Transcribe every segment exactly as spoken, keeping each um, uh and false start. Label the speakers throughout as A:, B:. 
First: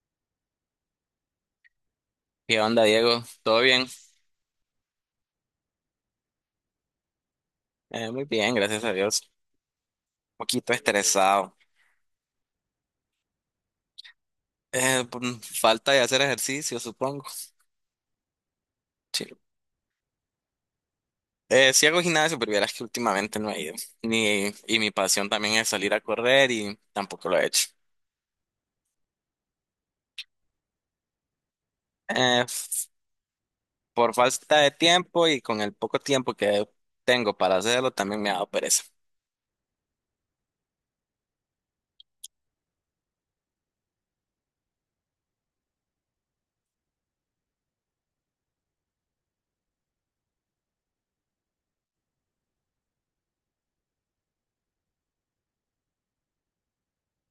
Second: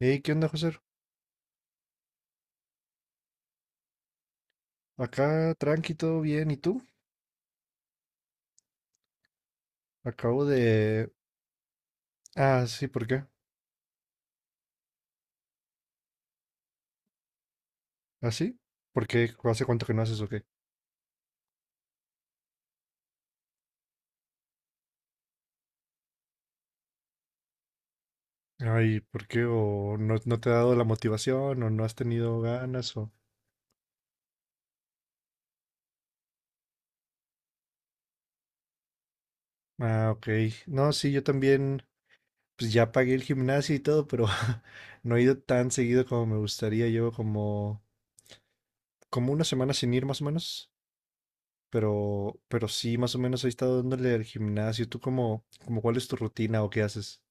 A: Hey, ¿qué onda, José?
B: ¿Qué onda, Diego? ¿Todo bien?
A: Acá tranqui, todo bien. ¿Y tú?
B: Eh, muy bien, gracias a Dios. Un
A: Acabo
B: poquito
A: de...
B: estresado.
A: Ah, sí, ¿por qué?
B: Eh, por falta de hacer ejercicio, supongo.
A: ¿Ah, sí? ¿Por qué?
B: Sí.
A: ¿Hace cuánto que no haces o qué?
B: Eh, sí hago gimnasio, pero vieras que últimamente no he ido. Ni, y mi pasión también es salir a correr y tampoco lo he hecho.
A: Ay, ¿por qué? ¿O no, no te ha dado la motivación? ¿O no has tenido
B: Eh, f-
A: ganas? O...
B: por falta de tiempo y con el poco tiempo que tengo para hacerlo, también me ha dado pereza.
A: Ah, ok. No, sí, yo también, pues ya pagué el gimnasio y todo, pero no he ido tan seguido como me gustaría. Llevo como, como una semana sin ir más o menos. Pero, pero sí, más o menos he estado dándole al gimnasio. ¿Tú cómo, cómo cuál es tu rutina o qué haces?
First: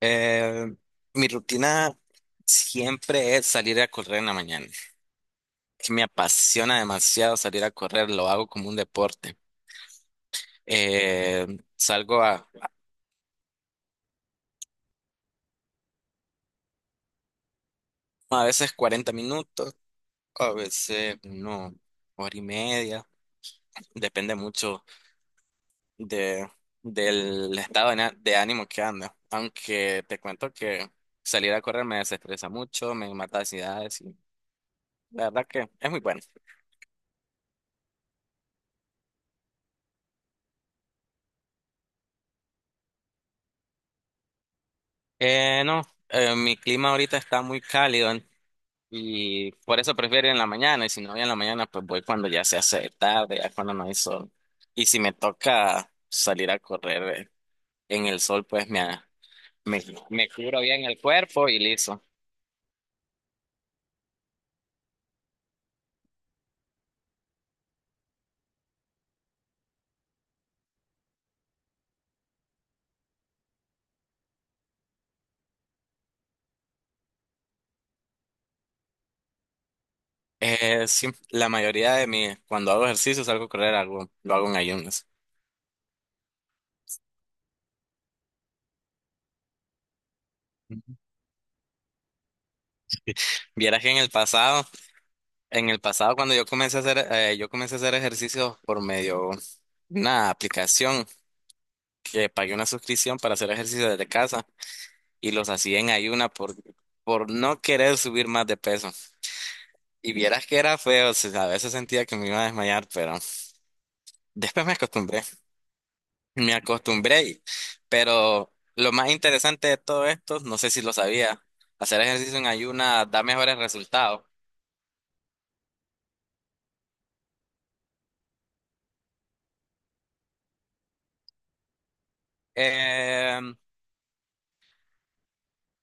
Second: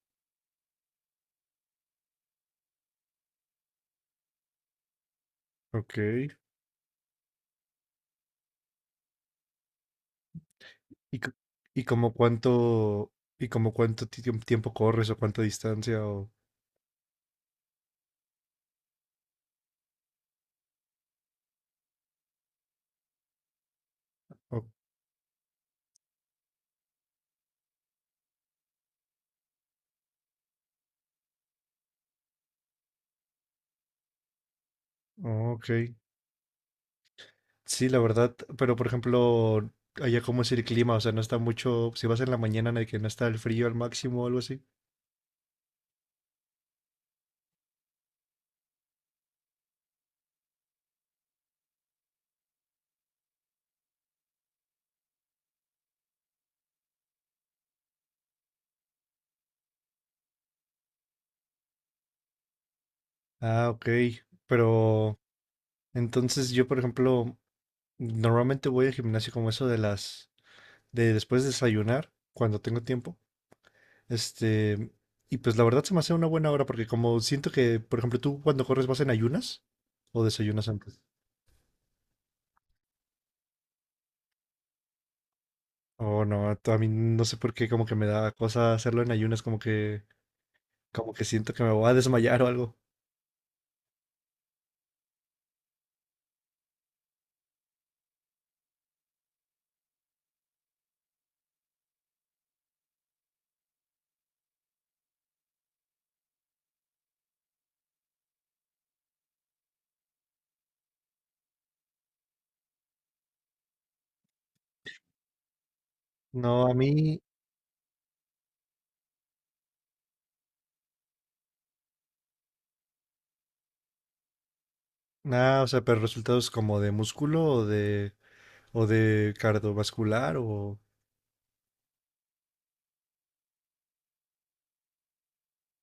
B: Eh, Mi rutina siempre es salir a correr en la mañana. Que
A: Ok.
B: me apasiona demasiado salir a correr, lo hago como un deporte.
A: ¿Y, c-
B: Eh,
A: y como
B: salgo a,
A: cuánto, y como cuánto ti- tiemp- tiempo corres o cuánta distancia o,
B: a veces cuarenta minutos, a veces no, hora y media. Depende
A: o-
B: mucho de, del estado de, de ánimo que anda. Aunque te cuento que salir a correr me desestresa mucho, me mata ansiedades y la verdad
A: oh, ok.
B: que es muy bueno.
A: Sí, la verdad, pero por ejemplo, allá cómo es el clima, o sea, no está mucho, si vas en la mañana en el que no está el frío al máximo o algo así.
B: Eh, no, eh, mi clima ahorita está muy cálido y por eso prefiero ir en la mañana y si no voy en la mañana pues voy cuando ya se hace tarde, ya cuando no hay sol. Y si me toca salir a correr, eh, en el sol, pues me, me, me cubro bien el cuerpo y listo.
A: Ah, ok. Pero entonces yo, por ejemplo, normalmente voy al gimnasio como eso de las, de después de desayunar, cuando tengo tiempo. Este, y pues la verdad se me hace una buena hora porque como siento que, por ejemplo, tú cuando corres vas en ayunas o desayunas
B: Eh,
A: antes.
B: sí, la mayoría de mi, cuando hago ejercicio, salgo a correr, algo, lo hago en ayunas.
A: Oh, no, t- a mí no sé por qué como que me da cosa hacerlo en ayunas, como que como que siento que me voy a desmayar o algo.
B: Vieras que en el pasado, en el pasado cuando yo comencé a hacer, eh, yo comencé a hacer ejercicio por medio de una aplicación que pagué una suscripción para hacer ejercicio desde casa y los hacía en ayuna por, por no querer subir más de peso. Y vieras que era feo, o sea, a veces sentía que me iba a desmayar, pero después me acostumbré. Me
A: No, a mí
B: acostumbré, pero lo más interesante de todo esto, no sé si lo sabía, hacer ejercicio en ayuna da mejores resultados.
A: nada, o sea, pero resultados como de músculo o de o de cardiovascular o...
B: Eh, en,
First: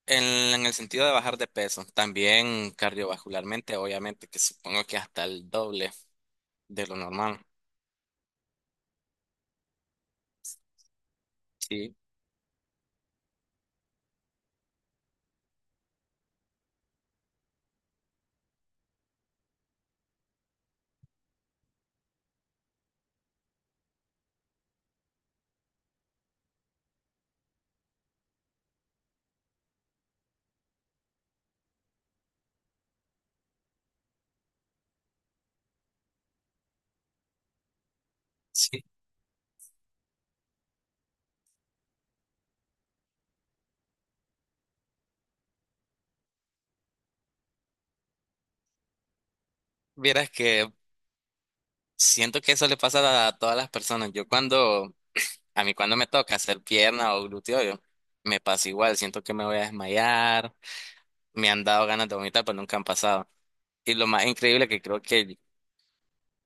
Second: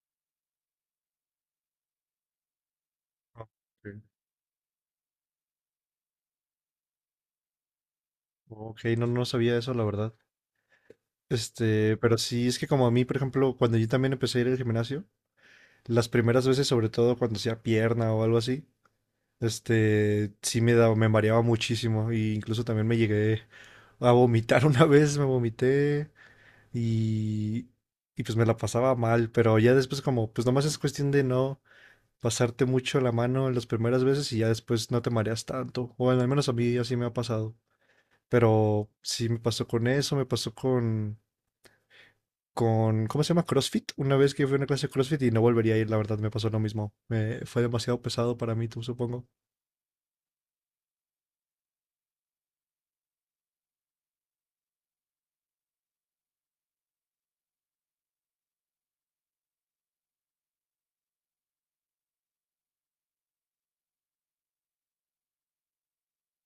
B: en el sentido de bajar de peso, también
A: Ah,
B: cardiovascularmente,
A: ok.
B: obviamente, que supongo que hasta el doble de lo normal.
A: Ok, no no sabía eso, la verdad.
B: Sí,
A: Este, pero sí es que como a mí, por ejemplo, cuando yo también empecé a ir al gimnasio. Las primeras veces, sobre todo cuando hacía pierna o algo así, este, sí me daba, me mareaba muchísimo. Y incluso también me llegué a vomitar una vez, me vomité y, y pues me la pasaba mal. Pero ya después como, pues nomás es cuestión de no pasarte mucho la mano en las primeras veces y ya después no te mareas tanto. O al menos a mí así me ha pasado.
B: sí.
A: Pero sí me pasó con eso, me pasó con con, ¿cómo se llama? CrossFit. Una vez que fui a una clase de CrossFit y no volvería a ir, la verdad, me pasó lo mismo. Me, fue demasiado pesado para mí, tú supongo.
B: Vieras que siento que eso le pasa a todas las personas. Yo cuando, a mí cuando me toca hacer pierna o glúteo, yo me pasa igual, siento que me voy a desmayar, me han dado ganas de vomitar, pero nunca han pasado. Y lo más increíble que creo que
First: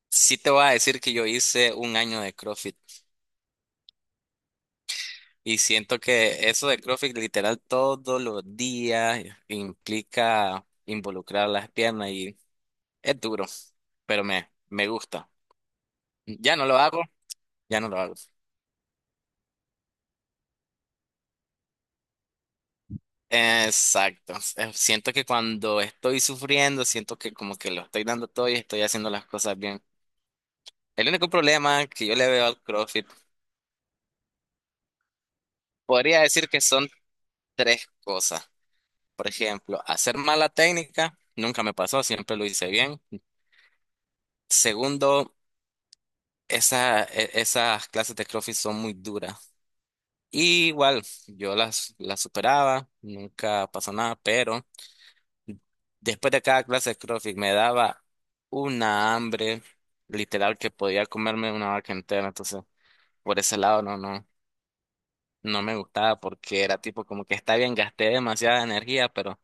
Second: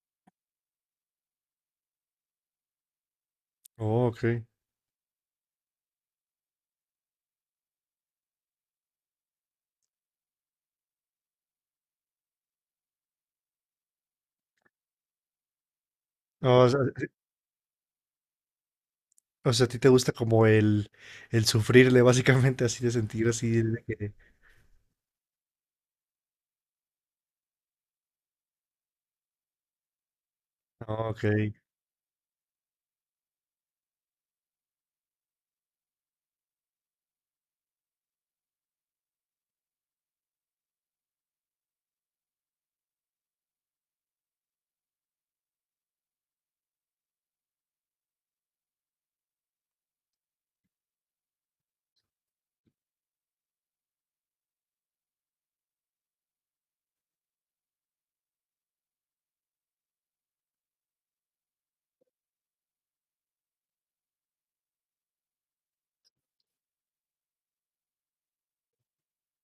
B: sí te voy a decir que yo hice un año de CrossFit
A: Oh, ok.
B: y siento que eso de CrossFit literal todos los días implica involucrar las piernas y es duro, pero me, me gusta. Ya no
A: O
B: lo
A: sea,
B: hago, ya no lo hago.
A: o sea, a ti te gusta como el, el sufrirle, básicamente, así de sentir así de que...
B: Exacto. Eh, Siento que cuando estoy sufriendo, siento que como que lo estoy dando todo y estoy haciendo las cosas bien. El
A: Oh, ok,
B: único problema que yo le veo al CrossFit, podría decir que son tres cosas. Por ejemplo, hacer mala técnica nunca me pasó, siempre lo hice bien. Segundo, esa, e- esas clases de CrossFit son muy duras. Y igual, yo las, las superaba, nunca pasó nada, pero después de cada clase de CrossFit me daba una hambre literal que podía comerme una vaca entera. Entonces, por ese lado no, no, no me gustaba porque era tipo como que está bien, gasté demasiada energía, pero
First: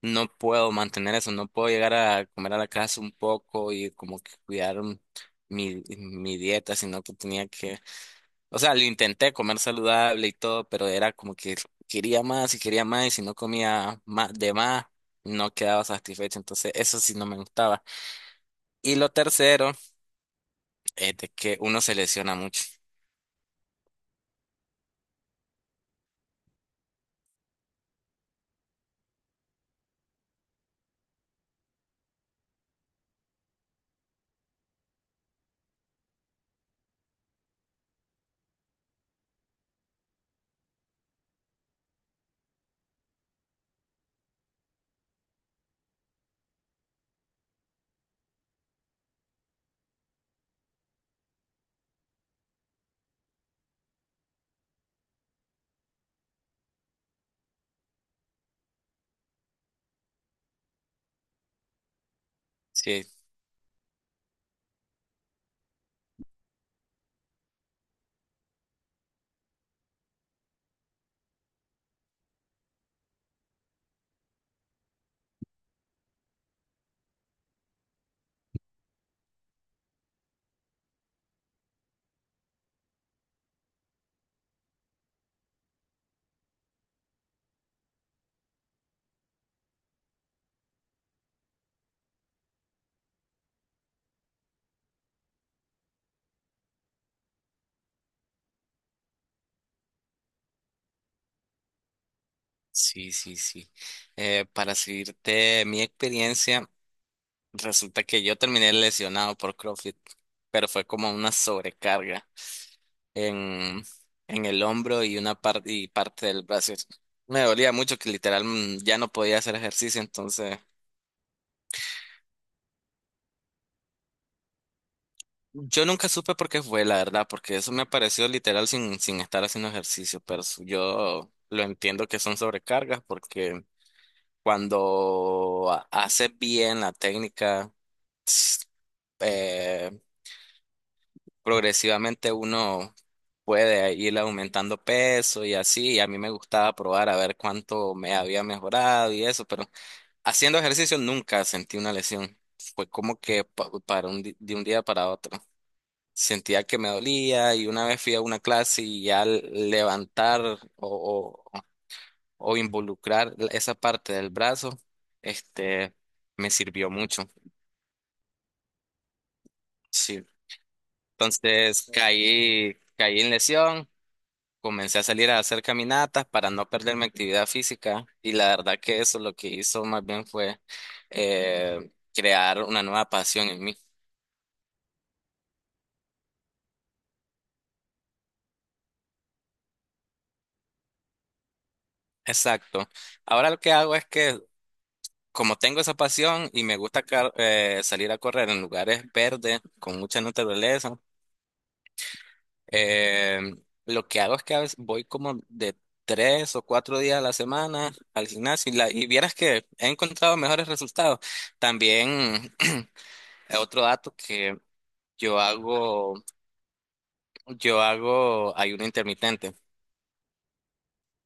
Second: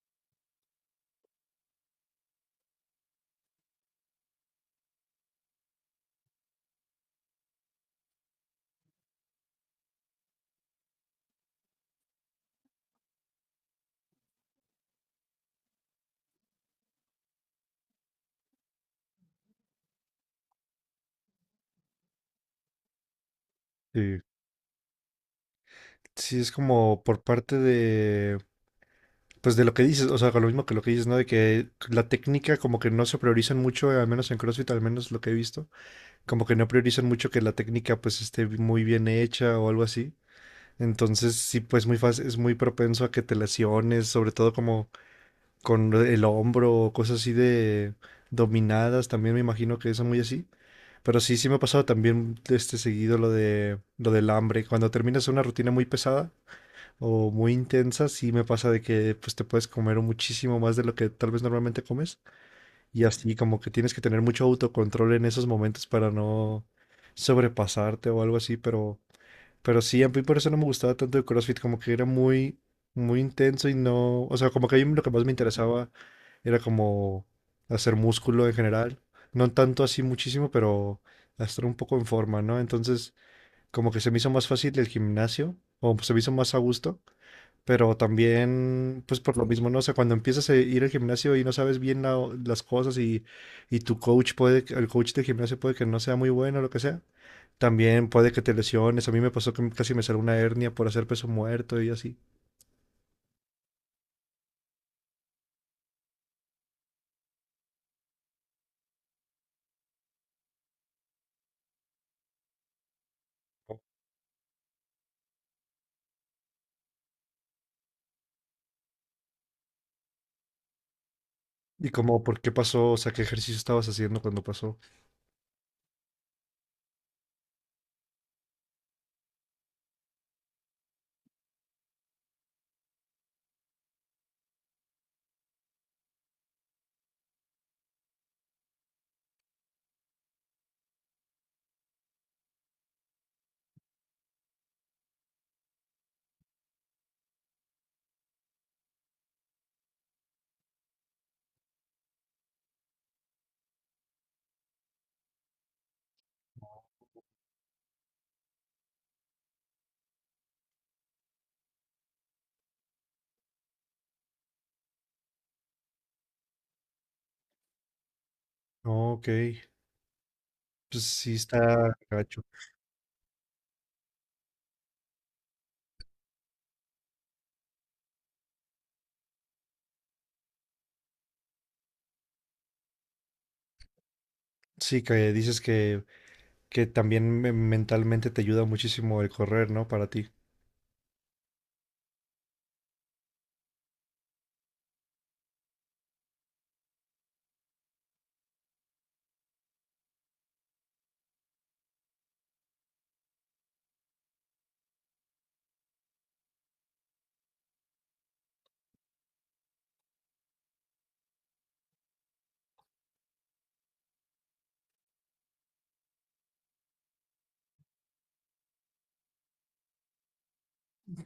B: no puedo mantener eso, no puedo llegar a comer a la casa un poco y como que cuidar un- mi, mi dieta, sino que tenía que, o sea, lo intenté comer saludable y todo, pero era como que quería más y quería más y si no comía más de más, no quedaba satisfecho, entonces eso sí no me gustaba. Y lo tercero es de que uno se lesiona mucho.
A: sí. Sí, es como por parte de, pues de lo que dices, o sea, con lo mismo que lo que dices, ¿no? De que la técnica como que no se priorizan mucho, al menos en CrossFit, al menos lo que he visto, como que no priorizan mucho que la técnica pues esté muy bien hecha o algo así. Entonces, sí, pues muy fácil, es muy propenso a que te lesiones, sobre todo como con el hombro o cosas así de dominadas, también me imagino que es muy así. Pero sí, sí me ha pasado también este seguido lo de lo del hambre. Cuando terminas una rutina muy pesada o muy intensa, sí me pasa de que pues te puedes comer muchísimo más de lo que tal vez normalmente comes. Y
B: Sí,
A: así como que tienes que tener mucho autocontrol en esos momentos para no sobrepasarte o algo así, pero pero sí, a mí por eso no me gustaba tanto el CrossFit, como que era muy, muy intenso y no, o sea, como que a mí lo que más me interesaba era como hacer músculo en general, no tanto así muchísimo, pero estar un poco en forma, ¿no? Entonces, como que se me hizo más fácil el gimnasio, o se me hizo más a gusto, pero también, pues por lo mismo, ¿no? O sea, cuando empiezas a ir al gimnasio y no sabes bien la- las cosas y, y tu coach puede, el coach del gimnasio puede que no sea muy bueno o lo que sea también puede que te lesiones. A mí me pasó que casi me salió una hernia por hacer peso muerto y así.
B: sí, sí, sí. Eh, para seguirte mi experiencia. Resulta que yo terminé lesionado por CrossFit, pero fue como una sobrecarga en, en el hombro y una parte y parte del brazo. Me dolía mucho que literal mm, ya no podía hacer ejercicio, entonces
A: Y como, ¿por qué pasó? O sea, ¿qué ejercicio estabas haciendo cuando pasó?
B: yo nunca supe por qué fue, la verdad, porque eso me apareció literal sin, sin estar haciendo ejercicio, pero su- yo lo entiendo que son sobrecargas porque cuando ha- haces bien la técnica, progresivamente uno puede ir aumentando peso y así, y a mí me gustaba probar a ver cuánto me había mejorado y eso, pero haciendo ejercicio nunca sentí una lesión. Fue como que pa- para un, di- de un día para otro. Sentía que me dolía y una vez fui a una clase y al levantar o, o, o involucrar esa parte del brazo, este, me sirvió mucho.
A: No, ok.
B: Sí.
A: Pues sí
B: Entonces
A: está gacho.
B: caí, caí en lesión. Comencé a salir a hacer caminatas para no perder mi actividad física y la verdad que eso lo que hizo más bien fue eh, crear una nueva pasión en mí.
A: Sí, que dices que, que también me- mentalmente te ayuda muchísimo el correr, ¿no? Para ti.
B: Exacto. Ahora lo que hago es que como tengo esa pasión y me gusta car- eh, salir a correr en lugares verdes con mucha naturaleza, eh, lo que hago es que a veces voy como de tres o cuatro días a la semana al gimnasio y, la, y vieras que he encontrado mejores resultados. También. Otro dato que Yo hago, yo hago ayuno intermitente.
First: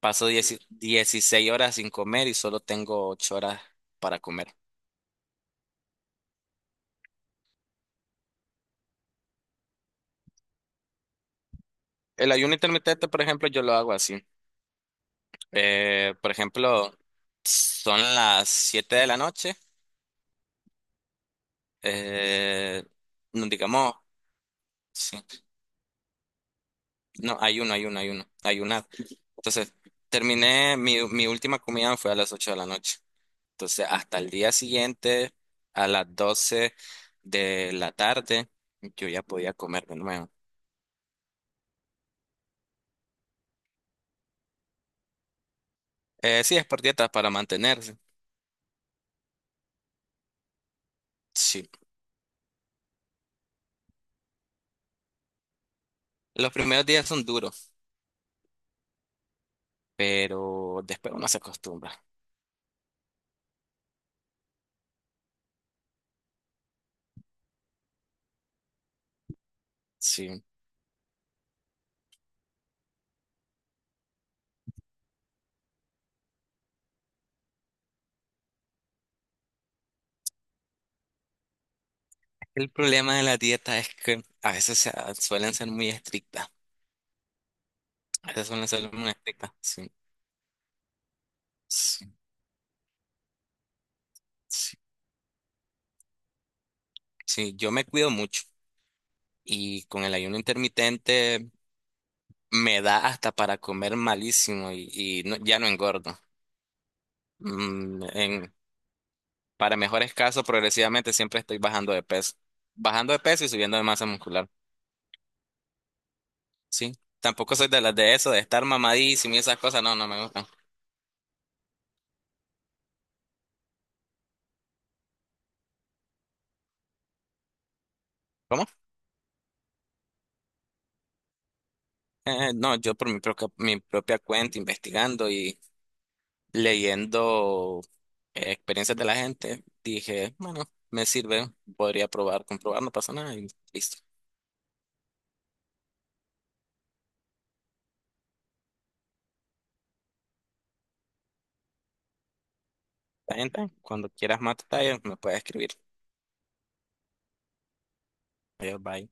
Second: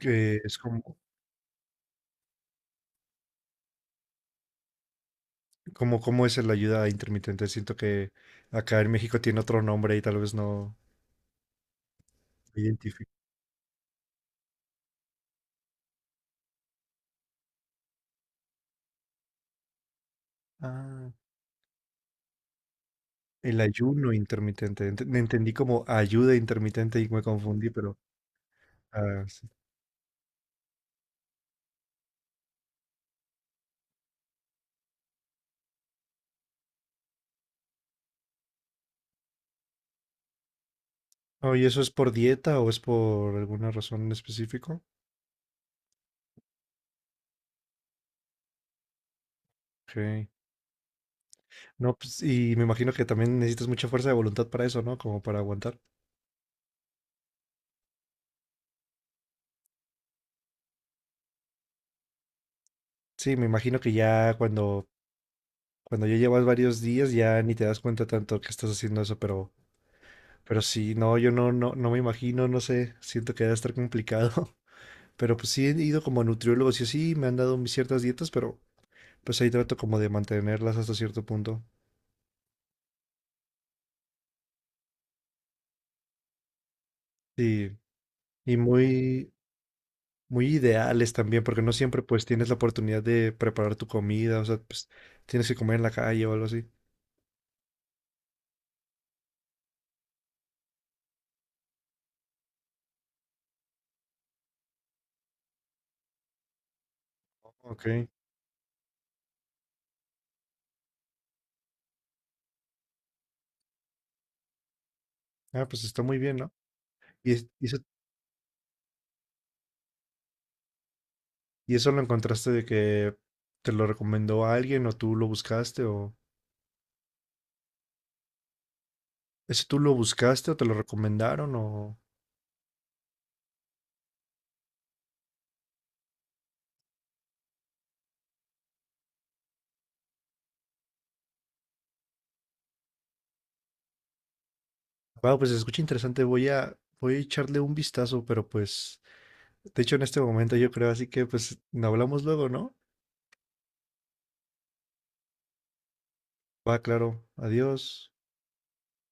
B: Paso
A: Que es
B: dieci-
A: como,
B: dieciséis horas sin comer y solo tengo ocho horas para comer.
A: como, ¿cómo es la ayuda intermitente? Siento que acá en México tiene otro nombre y tal vez no
B: El ayuno
A: lo identifico.
B: intermitente, por ejemplo, yo lo hago así. Eh, por ejemplo, son las siete de la noche.
A: Ah,
B: Eh, no,
A: el
B: digamos,
A: ayuno intermitente. Ent-
B: sí.
A: me entendí como ayuda intermitente y me
B: No,
A: confundí,
B: ayuno,
A: pero...
B: ayuno, ayuno, ayunar.
A: ah, sí.
B: Entonces, terminé, mi, mi última comida fue a las ocho de la noche. Entonces, hasta el día siguiente, a las doce de la tarde, yo ya podía comer de nuevo.
A: Oh, ¿y eso es por dieta o es por alguna razón en específico?
B: Eh, sí, es por dietas para mantenerse.
A: Ok.
B: Sí.
A: No, pues, y me imagino que también necesitas mucha fuerza de voluntad para eso, ¿no? Como para aguantar.
B: Los primeros días son duros, pero después uno se acostumbra.
A: Sí, me imagino que ya cuando, cuando ya llevas varios días ya ni te das cuenta tanto que estás haciendo eso, pero,
B: Sí.
A: pero sí, no, yo no, no, no me imagino, no sé, siento que debe estar complicado. Pero pues sí he ido como a nutriólogos y así, me han dado mis ciertas dietas, pero pues ahí trato como de mantenerlas hasta cierto punto.
B: El problema de la dieta es que a veces se- suelen ser muy estrictas.
A: Y,
B: A veces
A: y
B: suelen ser muy
A: muy,
B: estrictas. Sí.
A: muy ideales también, porque no siempre
B: Sí.
A: pues tienes la oportunidad de preparar tu comida, o sea,
B: Sí.
A: pues tienes que comer en la calle o algo así.
B: Sí, yo me cuido mucho y con el ayuno intermitente me da hasta para comer malísimo y, y no- ya no engordo. Mm,
A: Ok.
B: en, para mejores casos, progresivamente siempre estoy bajando de peso. Bajando de peso y subiendo de masa muscular.
A: Ah, pues está muy bien, ¿no?
B: Sí.
A: Y, es-
B: Tampoco
A: y
B: soy
A: eso,
B: de las de eso, de estar mamadísimo y esas cosas. No, no me gustan.
A: y eso lo encontraste de que te lo recomendó alguien o tú lo buscaste o...
B: ¿Cómo?
A: ¿Eso tú lo buscaste o te lo recomendaron o...?
B: Eh, no, yo por mi propia, mi propia cuenta, investigando y leyendo eh, experiencias de la gente, dije, bueno, me sirve, podría probar, comprobar, no pasa nada y listo.
A: Wow, pues se escucha interesante, voy a, voy a echarle un vistazo, pero pues, de hecho en este momento yo creo, así que pues hablamos luego, ¿no?
B: La gente, cuando quieras más detalles, me puedes escribir.
A: Va, claro. Adiós.
B: Adiós, bye.